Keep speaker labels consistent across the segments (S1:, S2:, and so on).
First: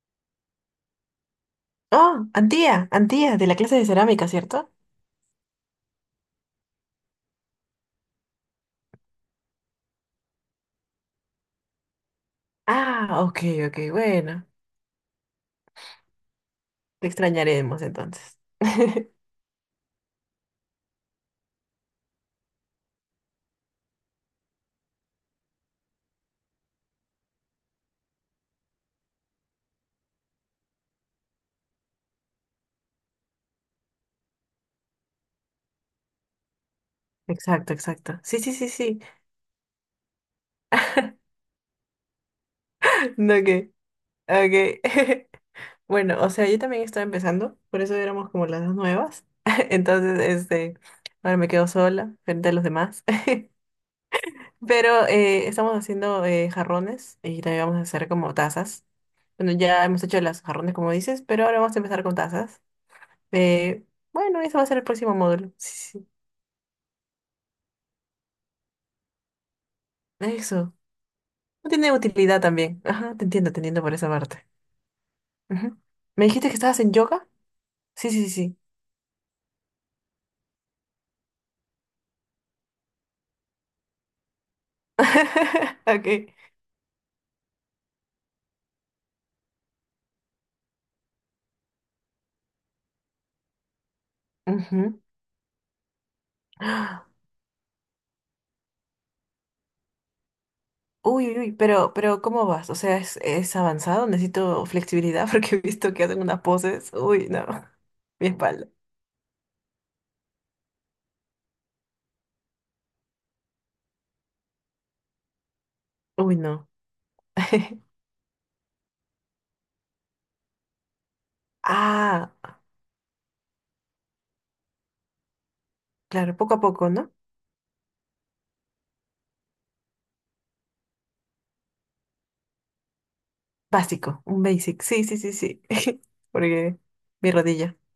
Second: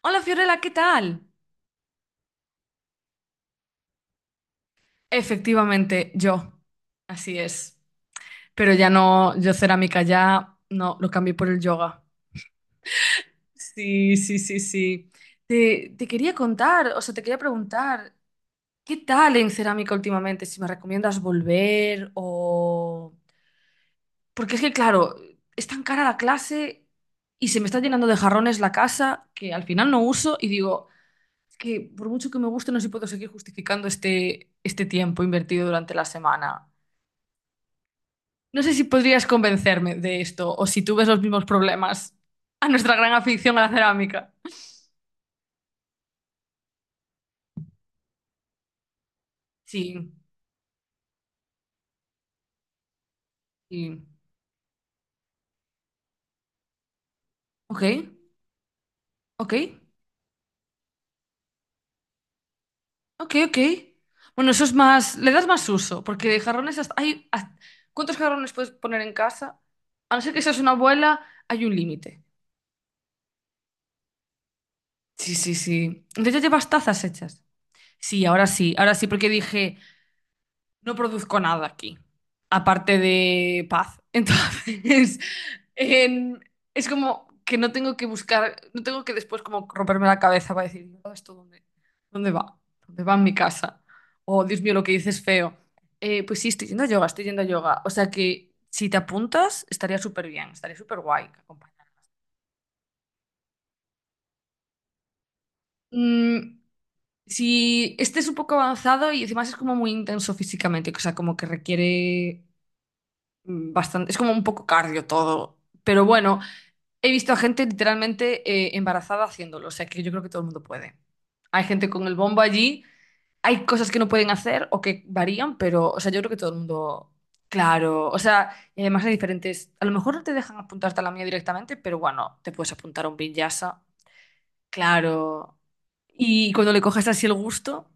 S1: Hola Fiorella, ¿qué tal?
S2: Oh, Antía, Antía, de la clase de cerámica, ¿cierto?
S1: Efectivamente, yo. Así es. Pero ya no, yo cerámica ya no, lo cambié por el yoga.
S2: Ah, ok, ok,
S1: Sí, sí,
S2: bueno.
S1: sí, sí. Te quería contar, o
S2: Te
S1: sea, te quería
S2: extrañaremos
S1: preguntar,
S2: entonces.
S1: ¿qué tal en cerámica últimamente? Si me recomiendas volver o... Porque es que, claro, es tan cara la clase y se me está llenando de jarrones la casa que al final no uso y digo, es que por mucho que me guste, no sé si puedo seguir justificando este tiempo invertido durante la semana.
S2: Exacto, exacto. Sí, sí,
S1: No
S2: sí,
S1: sé si
S2: sí.
S1: podrías convencerme de esto o si tú ves los mismos problemas a nuestra gran
S2: No,
S1: afición a la
S2: que,
S1: cerámica.
S2: ok. Bueno, o sea, yo también estaba empezando, por eso éramos como las dos nuevas.
S1: Sí,
S2: Entonces, ahora me quedo sola frente a los demás.
S1: sí.
S2: Pero estamos haciendo jarrones y también vamos
S1: Ok,
S2: a hacer como tazas. Bueno,
S1: ok,
S2: ya hemos hecho las jarrones, como dices, pero ahora vamos a empezar con tazas.
S1: ok, ok.
S2: Eh, bueno,
S1: Bueno,
S2: eso
S1: eso
S2: va a
S1: es
S2: ser el próximo
S1: más, le das
S2: módulo.
S1: más uso, porque de jarrones ¿cuántos jarrones puedes poner en casa? A no ser que seas una
S2: Eso.
S1: abuela, hay
S2: No
S1: un
S2: tiene
S1: límite.
S2: utilidad también. Ajá, te entiendo por esa parte.
S1: Sí, sí,
S2: Ujú.
S1: sí.
S2: ¿Me
S1: Entonces ya
S2: dijiste que
S1: llevas
S2: estabas en
S1: tazas
S2: yoga?
S1: hechas.
S2: Sí, sí,
S1: Sí,
S2: sí,
S1: ahora
S2: sí.
S1: sí, ahora sí, porque dije, no produzco nada aquí, aparte de paz. Entonces,
S2: Ok.
S1: en- es como que no tengo que buscar, no tengo que después como romperme la cabeza para decir, "¿todo esto dónde, dónde va? ¿Dónde va en mi casa?" Oh, Dios mío, lo que
S2: Ujú.
S1: dices es feo. Pues sí, estoy yendo a yoga,
S2: Ah,
S1: estoy yendo a yoga. O sea que si te apuntas, estaría súper bien, estaría súper guay
S2: uy, uy, uy,
S1: acompañar.
S2: pero ¿cómo vas? O sea, es avanzado? Necesito flexibilidad porque he visto que hacen unas
S1: Mm,
S2: poses. Uy, no.
S1: si este es
S2: Mi
S1: un poco
S2: espalda.
S1: avanzado y además es como muy intenso físicamente, o sea, como que requiere bastante, es como un poco cardio todo. Pero
S2: Uy,
S1: bueno,
S2: no.
S1: he visto a gente literalmente embarazada haciéndolo, o sea que yo creo que todo el mundo puede. Hay gente con el
S2: Ah,
S1: bombo allí, hay cosas que no pueden hacer o que varían, pero, o sea, yo creo que
S2: claro,
S1: todo
S2: poco
S1: el
S2: a poco,
S1: mundo,
S2: ¿no?
S1: claro, o sea, y además hay diferentes, a lo mejor no te dejan apuntarte a la mía directamente, pero bueno, te puedes apuntar a un Vinyasa.
S2: Básico, un basic. Sí, sí, sí,
S1: Claro.
S2: sí.
S1: Y cuando
S2: Porque
S1: le coges así
S2: mi
S1: el
S2: rodilla.
S1: gusto,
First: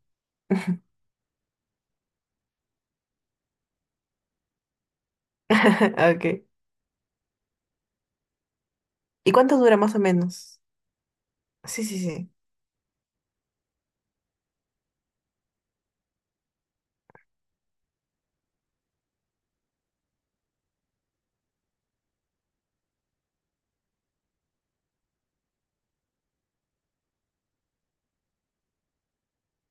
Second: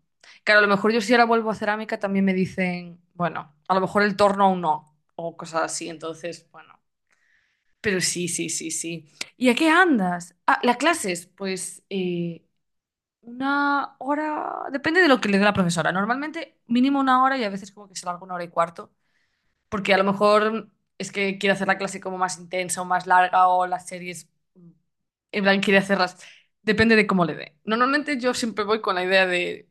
S1: claro, a lo mejor yo si ahora vuelvo a cerámica también me dicen, bueno, a lo mejor el torno aún no, o cosas así,
S2: Ok.
S1: entonces, bueno. Pero sí, sí, sí, sí.
S2: ¿Y
S1: ¿Y a
S2: cuánto
S1: qué
S2: dura más o
S1: andas? Ah,
S2: menos?
S1: las clases, pues
S2: Sí, sí, sí.
S1: una hora, depende de lo que le dé la profesora. Normalmente mínimo una hora y a veces como que se larga una hora y cuarto, porque a lo mejor es que quiere hacer la clase como más intensa o más larga o las series, mm, en plan, quiere hacerlas. Depende de cómo le dé. Normalmente yo siempre voy con la idea de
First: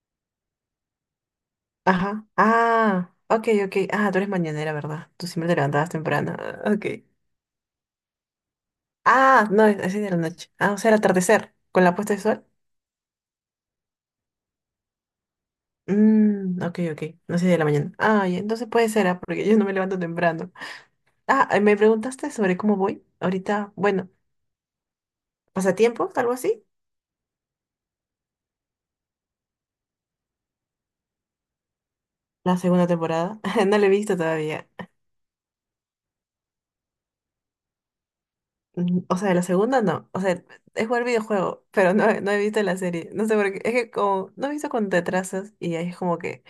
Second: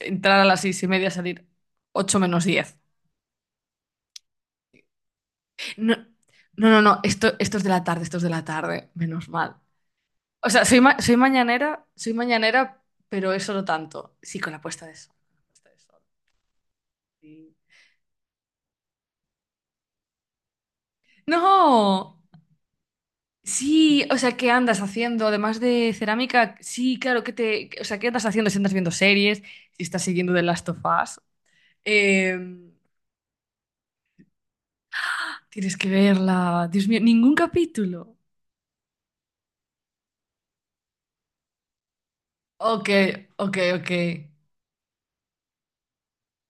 S1: entrar a las seis y media, salir ocho
S2: Ajá.
S1: menos diez.
S2: Ah, ok, ok. Ah, tú eres mañanera, ¿verdad? Tú siempre te levantabas
S1: No,
S2: temprano. Ah,
S1: no, no,
S2: ok.
S1: no, esto es de la tarde, esto es de la tarde, menos
S2: Ah,
S1: mal.
S2: no, es así de la
S1: O
S2: noche.
S1: sea,
S2: Ah, o
S1: soy,
S2: sea, el atardecer, con la
S1: soy
S2: puesta de sol.
S1: mañanera, pero eso no tanto. Sí, con la puesta de sol, con la puesta de sol,
S2: Mmm, ok, ok. No sé
S1: sí.
S2: de la mañana. Ay, entonces puede ser, ah, porque yo no me levanto temprano. Ah, me
S1: No,
S2: preguntaste sobre cómo voy. Ahorita,
S1: sí,
S2: bueno,
S1: o sea, ¿qué andas haciendo? Además de
S2: pasatiempos, algo
S1: cerámica,
S2: así.
S1: sí, claro, ¿qué te, o sea, ¿qué andas haciendo? Si andas viendo series, si estás siguiendo The Last of Us?
S2: La
S1: Eh,
S2: segunda temporada. No la he visto todavía.
S1: Tienes que verla. Dios mío, ningún capítulo.
S2: Mm, o sea, la segunda no. O sea, es jugar videojuego, pero no, no he visto la
S1: Ok,
S2: serie. No sé por
S1: ok,
S2: qué. Es
S1: ok.
S2: que como no he visto con te atrasas y ahí es como que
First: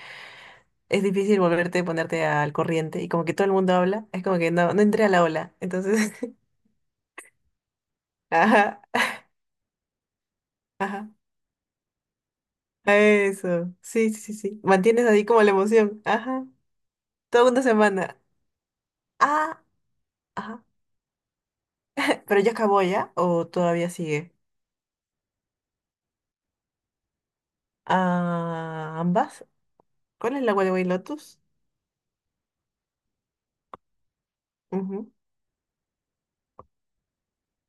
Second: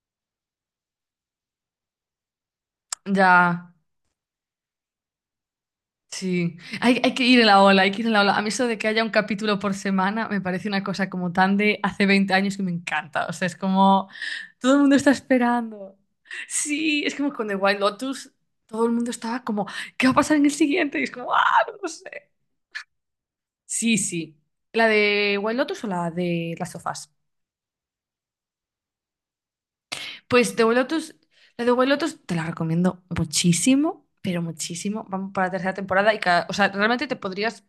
S2: es difícil volverte, ponerte al corriente y como que todo el
S1: Ya,
S2: mundo habla, es como que no, no entré a la ola. Entonces,
S1: sí. Hay que ir en la ola, hay que ir en la ola. A mí eso de
S2: ajá,
S1: que haya un capítulo por semana me parece una cosa
S2: ajá,
S1: como tan de hace 20 años que me encanta. O sea, es
S2: eso,
S1: como
S2: sí, sí, sí, sí.
S1: todo el mundo
S2: Mantienes
S1: está
S2: ahí como la
S1: esperando.
S2: emoción, ajá,
S1: Sí, es como con
S2: toda
S1: The
S2: una
S1: Wild
S2: semana,
S1: Lotus, todo el mundo estaba
S2: ah,
S1: como, ¿qué va a pasar en el
S2: ajá.
S1: siguiente? Y es como, ah, no lo sé.
S2: Pero ya acabó ya o todavía
S1: Sí,
S2: sigue.
S1: sí. ¿La de Wild Lotus o la de las sofás?
S2: Ah, ambas. ¿Cuál es la
S1: Pues de
S2: White
S1: Lotus,
S2: Lotus?
S1: la de White Lotus te la recomiendo muchísimo, pero muchísimo.
S2: Ujú.
S1: Vamos para la tercera temporada y cada, o sea, realmente te podrías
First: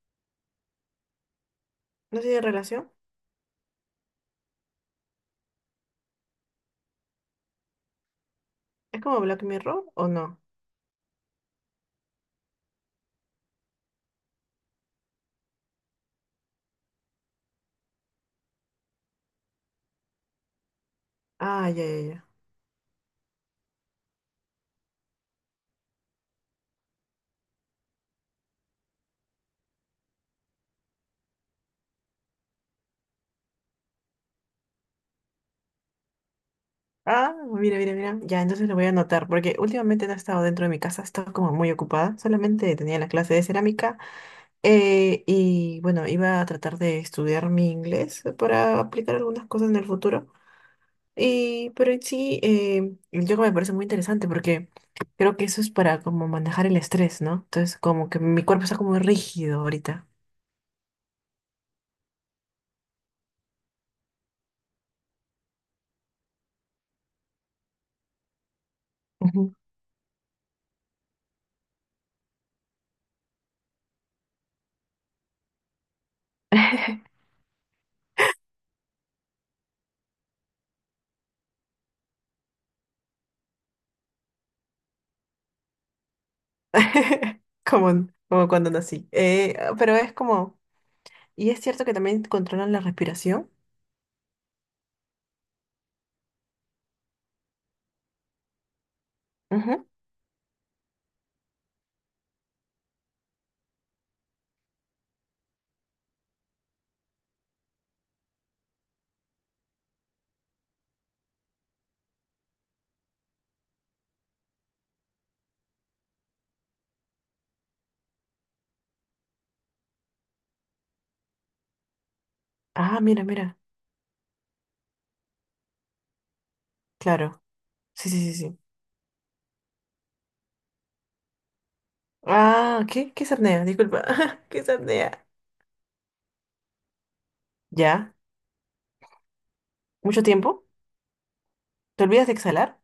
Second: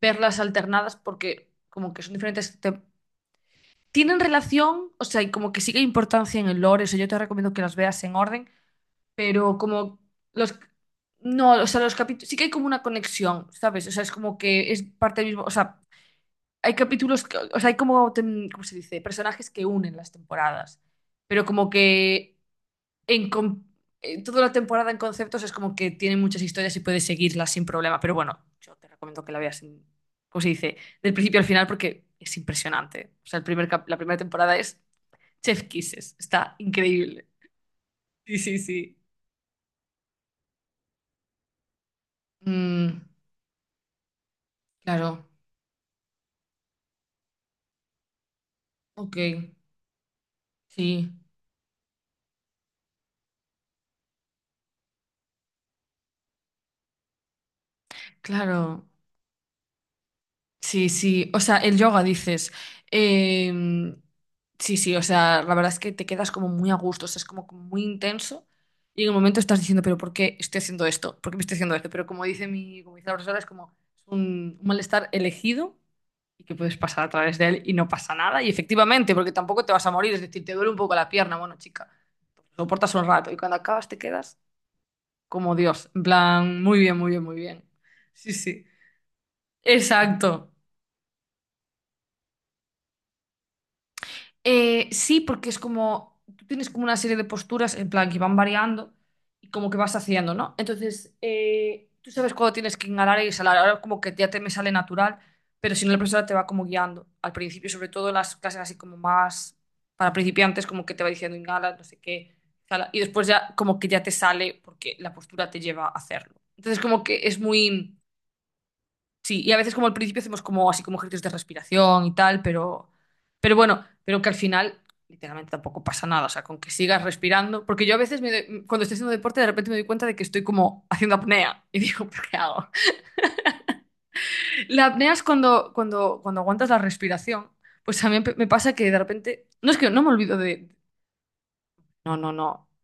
S1: verlas alternadas porque como que son
S2: ¿No tiene
S1: diferentes,
S2: relación?
S1: tienen relación, o sea, y como que sigue importancia en el lore, o sea, yo te recomiendo que las veas en orden,
S2: ¿Es como Black
S1: pero
S2: Mirror
S1: como
S2: o no?
S1: los no, o sea, los capítulos sí que hay como una conexión, ¿sabes? O sea, es como que es parte del mismo, o sea, hay capítulos, o sea, hay como, ¿cómo se dice? Personajes que unen las temporadas, pero
S2: Ah,
S1: como
S2: ya, ya, ya.
S1: que en con- toda la temporada en conceptos es como que tiene muchas historias y puedes seguirlas sin problema. Pero bueno, yo te recomiendo que la veas, ¿cómo se dice? Del principio al final porque es impresionante. O sea, el la primera temporada es Chef Kisses. Está increíble.
S2: Ah, mira, mira, mira.
S1: Sí,
S2: Ya,
S1: sí,
S2: entonces lo voy a
S1: sí.
S2: anotar, porque últimamente no he estado dentro de mi casa, he estado como muy ocupada. Solamente
S1: Mm,
S2: tenía la clase de cerámica
S1: claro.
S2: y bueno, iba a tratar de estudiar mi inglés para
S1: Ok.
S2: aplicar algunas cosas en el futuro.
S1: Sí.
S2: Y, pero en sí, el yoga me parece muy interesante porque creo que eso es para como manejar el estrés, ¿no? Entonces, como que mi cuerpo está
S1: Claro.
S2: como rígido ahorita.
S1: Sí, sí, o sea, el yoga dices. Em, sí, sí, o sea, la verdad es que te quedas como muy a gusto, o sea, es como muy intenso y en el momento
S2: Ujú.
S1: estás diciendo, pero ¿por qué estoy haciendo esto? ¿Por qué me estoy haciendo esto? Pero como dice mi, como dice la profesora, es como es un malestar elegido y que puedes pasar a través de él y no pasa nada. Y efectivamente, porque tampoco te vas a morir, es decir, te duele un poco la pierna, bueno, chica, lo soportas un rato y cuando acabas te quedas como Dios, en plan, muy bien, muy bien, muy bien.
S2: Como,
S1: Sí,
S2: como
S1: sí,
S2: cuando nací. Pero es
S1: exacto.
S2: como, y es cierto que también controlan la respiración.
S1: Sí, porque es como, tú tienes como una serie de posturas en plan que van variando y como que vas haciendo, ¿no? Entonces, tú sabes cuándo tienes que inhalar y exhalar. Ahora como que ya te me sale natural, pero si no, la profesora te va como guiando. Al principio, sobre todo en las clases así como más para principiantes, como que te va diciendo inhala, no sé qué, exhala, y después ya como que ya te sale porque la postura te lleva a hacerlo. Entonces, como que es muy... Sí, y a veces como al principio hacemos como así como ejercicios de respiración y tal,
S2: Ah, mira,
S1: pero
S2: mira.
S1: bueno, pero que al final literalmente tampoco pasa nada, o sea, con que sigas
S2: Claro.
S1: respirando, porque yo a
S2: Sí, sí,
S1: veces
S2: sí, sí.
S1: cuando estoy haciendo deporte de repente me doy cuenta de que estoy como haciendo apnea y digo, ¿pero qué hago?
S2: Ah, ¿qué? ¿Qué es apnea? Disculpa. ¿Qué es
S1: La apnea es
S2: apnea?
S1: cuando, cuando aguantas la respiración, pues a
S2: ¿Ya?
S1: mí me pasa que de repente, no es que no me
S2: ¿Mucho
S1: olvido
S2: tiempo?
S1: de,
S2: ¿Te
S1: no,
S2: olvidas
S1: no,
S2: de
S1: no.
S2: exhalar?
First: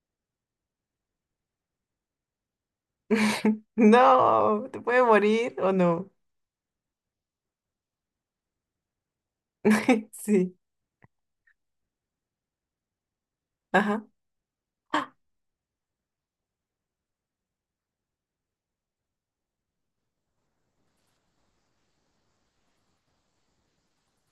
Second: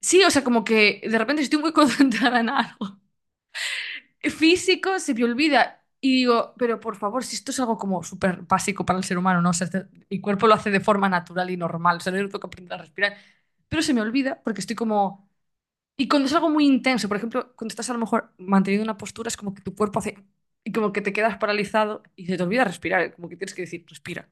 S1: Sí, o sea, como que de repente si estoy muy concentrada en algo
S2: No, ¿te
S1: físico
S2: puedes
S1: se me
S2: morir o
S1: olvida. Y
S2: no?
S1: digo, pero por favor, si esto es algo como súper básico para el ser humano, ¿no? O sea, el cuerpo lo
S2: Sí.
S1: hace de forma natural y normal, o sea, no tengo que aprender a respirar. Pero se me
S2: Ajá.
S1: olvida porque estoy
S2: ¡Ah!
S1: como... Y cuando es algo muy intenso, por ejemplo, cuando estás a lo mejor manteniendo una postura, es como que tu cuerpo hace... Y como que te quedas paralizado y se te olvida respirar, ¿eh? Como que tienes que decir, respira.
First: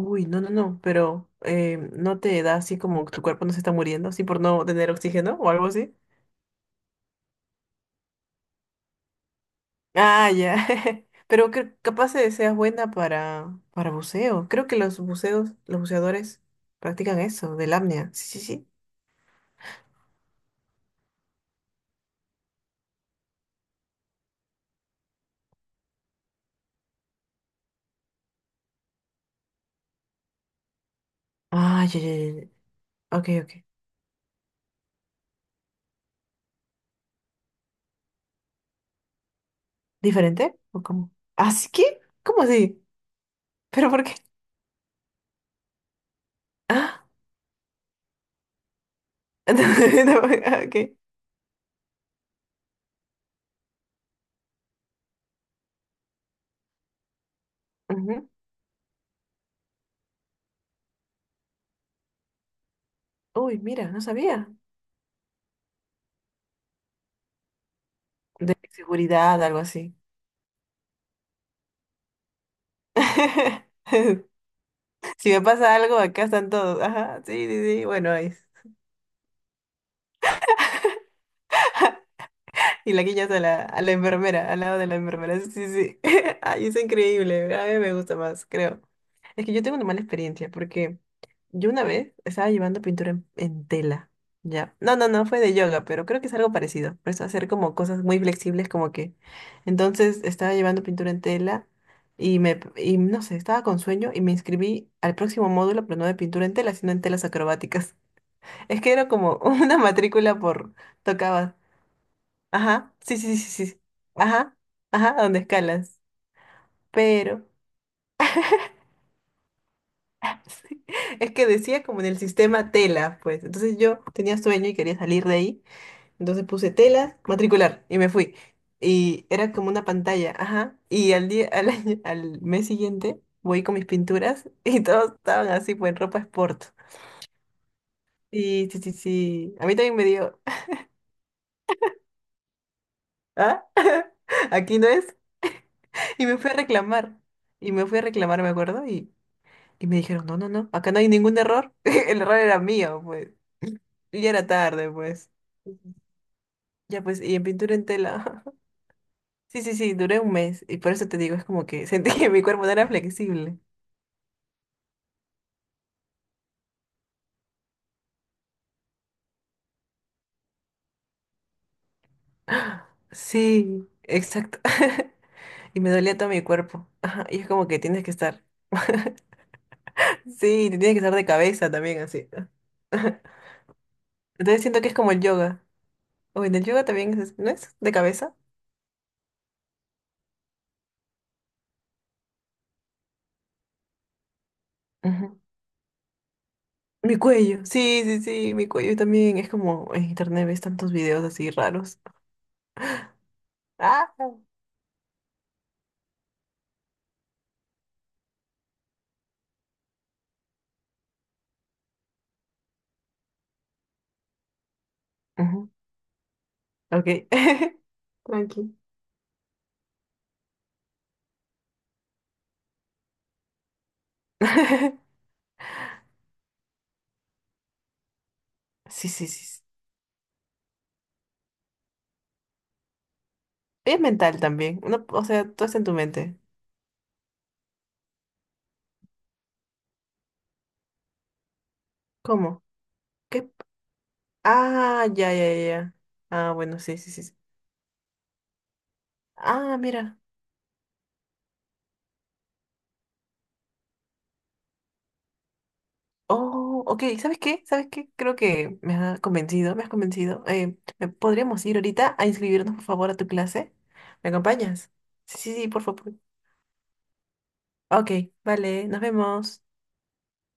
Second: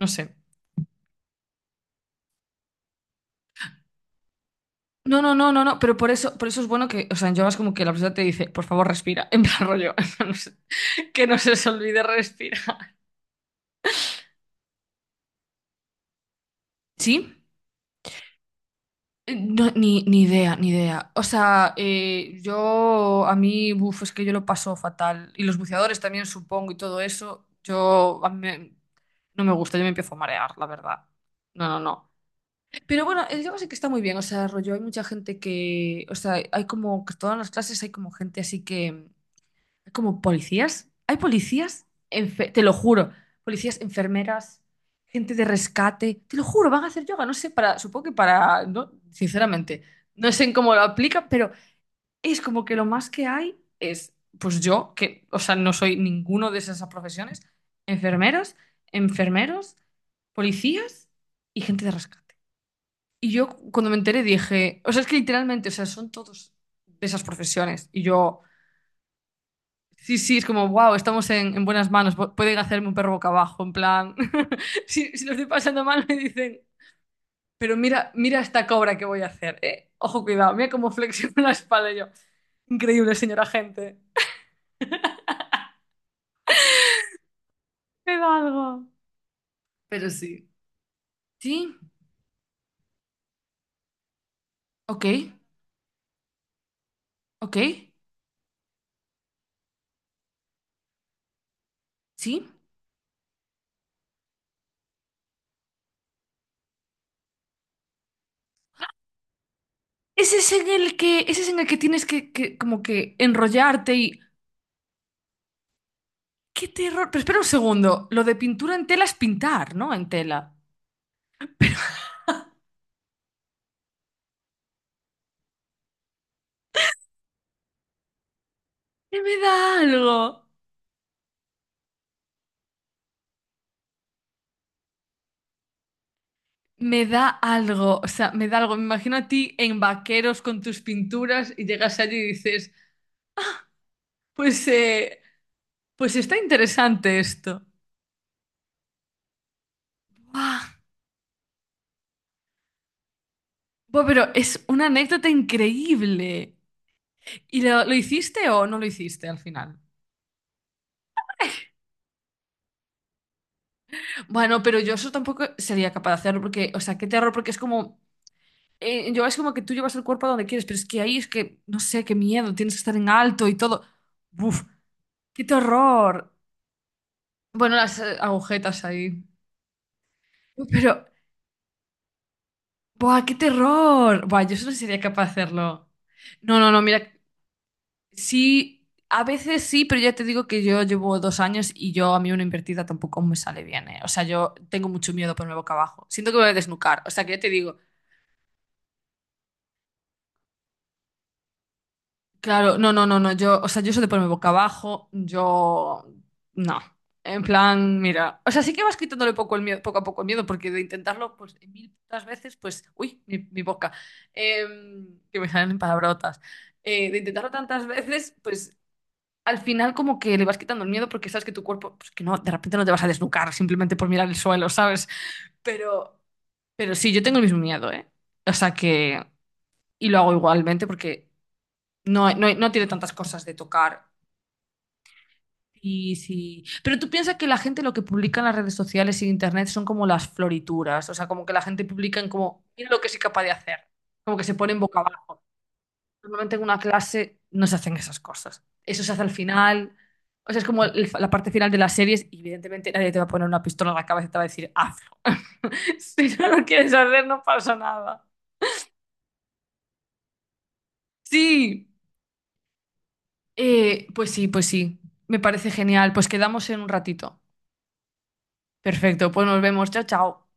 S1: No sé.
S2: no, no, no, pero ¿no te da así como tu cuerpo no se está muriendo, así por no tener
S1: No, no,
S2: oxígeno o
S1: no, no,
S2: algo
S1: no,
S2: así?
S1: pero por eso es bueno que, o sea, en yoga es como que la persona te dice, por favor, respira, en plan rollo,
S2: Ah,
S1: no sé,
S2: ya.
S1: que no
S2: Pero
S1: se os
S2: que
S1: olvide
S2: capaz seas buena
S1: respirar.
S2: para buceo. Creo que los buceos, los buceadores practican
S1: ¿Sí?
S2: eso, del apnea. Sí, sí, sí.
S1: No, ni idea, ni idea. O sea, yo a mí, buf, es que yo lo paso fatal. Y los buceadores también, supongo, y todo eso. Yo, no me gusta, yo me empiezo a marear, la verdad. No, no,
S2: Ah, ya,
S1: no.
S2: ya, ya, ya.
S1: Pero bueno,
S2: Ok,
S1: el
S2: ok.
S1: yoga sí que está muy bien. O sea, rollo, hay mucha gente que, o sea, hay como que todas las clases hay como gente así como
S2: ¿Diferente? ¿O
S1: policías.
S2: cómo?
S1: Hay
S2: ¿Así
S1: policías,
S2: que? ¿Cómo
S1: te lo
S2: así?
S1: juro. Policías,
S2: ¿Pero por qué?
S1: enfermeras, gente de rescate. Te lo juro, van a hacer
S2: Ah,
S1: yoga. No sé, para, supongo que para, no, sinceramente,
S2: no, no,
S1: no sé en
S2: ah,
S1: cómo lo
S2: ok.
S1: aplica, pero es como que lo más que hay es, pues yo, que, o sea, no soy ninguno de esas profesiones,
S2: Ujú.
S1: enfermeras, enfermeros, policías y gente de rescate. Y yo
S2: Uy,
S1: cuando
S2: mira,
S1: me
S2: no
S1: enteré
S2: sabía.
S1: dije, o sea, es que literalmente, o sea, son todos de esas profesiones. Y yo...
S2: De seguridad, algo así.
S1: Sí, sí, es como, wow, estamos en buenas manos, pueden hacerme un perro boca abajo, en plan, si, si
S2: Si
S1: lo
S2: me
S1: estoy
S2: pasa
S1: pasando
S2: algo,
S1: mal me
S2: acá están
S1: dicen,
S2: todos. Ajá, sí, sí,
S1: pero
S2: sí. Bueno,
S1: mira,
S2: ahí.
S1: mira esta cobra que voy a hacer, ¿eh? Ojo, cuidado, mira cómo flexiono la espalda y yo.
S2: Y la
S1: Increíble,
S2: guillas
S1: señora
S2: a la
S1: gente.
S2: enfermera, al lado de la enfermera. Sí, sí, sí. Ay, es increíble. A mí me gusta
S1: Me da
S2: más, creo.
S1: algo.
S2: Es que yo tengo una mala
S1: Pero sí.
S2: experiencia porque yo
S1: Sí,
S2: una vez estaba llevando pintura en tela. Ya. No,
S1: ok,
S2: no, no, fue de yoga, pero creo que es algo parecido. Por eso hacer
S1: ok,
S2: como cosas muy flexibles, como que. Entonces estaba llevando pintura en tela y
S1: sí.
S2: me, y no sé, estaba con sueño y me inscribí al próximo módulo, pero no de pintura en tela, sino en telas acrobáticas. Es que era como una
S1: Ese
S2: matrícula
S1: es en
S2: por,
S1: el que, ese es
S2: tocaba.
S1: en el que tienes que como
S2: Ajá,
S1: que
S2: sí, sí, sí, sí, sí.
S1: enrollarte y...
S2: Ajá, ajá, a donde escalas.
S1: ¡Qué terror! Pero espera un
S2: Pero
S1: segundo, lo de pintura en tela es pintar, ¿no? En tela.
S2: sí, es que decía como en el sistema tela, pues. Entonces yo tenía sueño y quería salir de ahí. Entonces puse tela, matricular y me fui.
S1: ¿Qué
S2: Y
S1: me
S2: era como
S1: da
S2: una pantalla,
S1: algo?
S2: ajá. Y al día, al al mes siguiente voy con mis pinturas y todos estaban así, pues en ropa sport.
S1: Me da algo, o sea, me da
S2: Sí,
S1: algo.
S2: sí,
S1: Me
S2: sí,
S1: imagino a ti
S2: sí. A mí
S1: en
S2: también me dio,
S1: vaqueros con tus pinturas y llegas allí y dices,
S2: ¿ah?
S1: pues,
S2: Aquí no es.
S1: pues
S2: Y
S1: está
S2: me fui a reclamar.
S1: interesante esto.
S2: Y me fui a reclamar, me acuerdo, y Y me dijeron, no, no,
S1: Buah,
S2: no, acá no hay ningún error. El error era mío, pues.
S1: buah,
S2: Y
S1: pero
S2: ya era
S1: es una
S2: tarde,
S1: anécdota
S2: pues.
S1: increíble.
S2: Ya, pues, y en
S1: ¿Y
S2: pintura en
S1: lo
S2: tela.
S1: hiciste o no lo hiciste al
S2: Sí, sí,
S1: final?
S2: sí, duré un mes. Y por eso te digo, es como que sentí que mi cuerpo no era flexible.
S1: Bueno, pero yo eso tampoco sería capaz de hacerlo porque, o sea, qué terror, porque es como, yo es como que tú llevas el cuerpo a donde quieres, pero es que ahí es que, no sé, qué miedo, tienes que estar en alto y todo.
S2: Sí, exacto.
S1: Uf, qué
S2: Y me dolía todo
S1: terror.
S2: mi cuerpo. Ajá, y es como
S1: Bueno,
S2: que
S1: las
S2: tienes que estar.
S1: agujetas ahí.
S2: Sí, te
S1: Pero
S2: tienes que estar de cabeza también, así.
S1: ¡buah, qué terror! Buah, yo
S2: Entonces
S1: solo
S2: siento que es
S1: sería
S2: como el
S1: capaz de
S2: yoga.
S1: hacerlo.
S2: O en
S1: No,
S2: el
S1: no, no,
S2: yoga
S1: mira,
S2: también es, ¿no es? De cabeza.
S1: sí, a veces sí, pero ya te digo que yo llevo 2 años y yo a mí una invertida tampoco me sale bien, ¿eh? O sea, yo tengo mucho miedo ponerme boca abajo. Siento que me voy a desnucar. O
S2: Mi
S1: sea, que ya te
S2: cuello,
S1: digo,
S2: sí, sí, sí, mi cuello también. Es como en internet ves tantos videos así raros.
S1: claro, no, no, no, no, yo, o sea, yo soy de
S2: Ah,
S1: ponerme
S2: no,
S1: boca abajo, yo, no, en plan, mira, o sea, sí que vas quitándole poco el miedo, poco a poco el miedo, porque de intentarlo, pues, mil putas veces, pues, uy, mi boca, que me
S2: ujú,
S1: salen palabrotas, de
S2: ok.
S1: intentarlo tantas veces, pues,
S2: Tranqui.
S1: al final como que le vas quitando el miedo porque sabes que tu cuerpo, pues, que no, de repente no te vas a desnucar simplemente por mirar el suelo, ¿sabes? Pero, pero sí, yo tengo el mismo miedo, ¿eh? O sea
S2: Sí,
S1: que,
S2: sí, sí, sí.
S1: y lo hago igualmente porque no, no, no tiene tantas cosas de
S2: Es
S1: tocar.
S2: mental también. No, o sea, todo está en tu
S1: Sí,
S2: mente.
S1: sí. Pero tú piensas que la gente lo que publica en las redes sociales y en internet son como las florituras, o sea, como que la gente publica en
S2: ¿Cómo?
S1: como, mira lo que soy capaz
S2: ¿Qué?
S1: de hacer, como que se ponen boca
S2: Ah, ya,
S1: abajo.
S2: ya, ya, ya. Ah,
S1: Normalmente en
S2: bueno,
S1: una
S2: sí, sí, sí, sí.
S1: clase no se hacen esas cosas. Eso se hace al
S2: Ah,
S1: final,
S2: mira.
S1: o sea, es como la parte final de las series y evidentemente nadie te va a poner una pistola en la cabeza y te va a decir, hazlo. Si no lo
S2: Oh,
S1: quieres
S2: ok.
S1: hacer,
S2: ¿Sabes
S1: no
S2: qué?
S1: pasa
S2: ¿Sabes qué?
S1: nada.
S2: Creo que me has convencido, me has convencido. ¿Me podríamos ir
S1: Sí,
S2: ahorita a inscribirnos, por favor, a tu clase?
S1: Eh,
S2: ¿Me
S1: pues sí, pues
S2: acompañas?
S1: sí. Me
S2: Sí, sí, sí,
S1: parece
S2: por
S1: genial.
S2: favor.
S1: Pues quedamos en un ratito.
S2: Ok, vale, nos
S1: Perfecto, pues nos
S2: vemos.
S1: vemos. Chao, chao.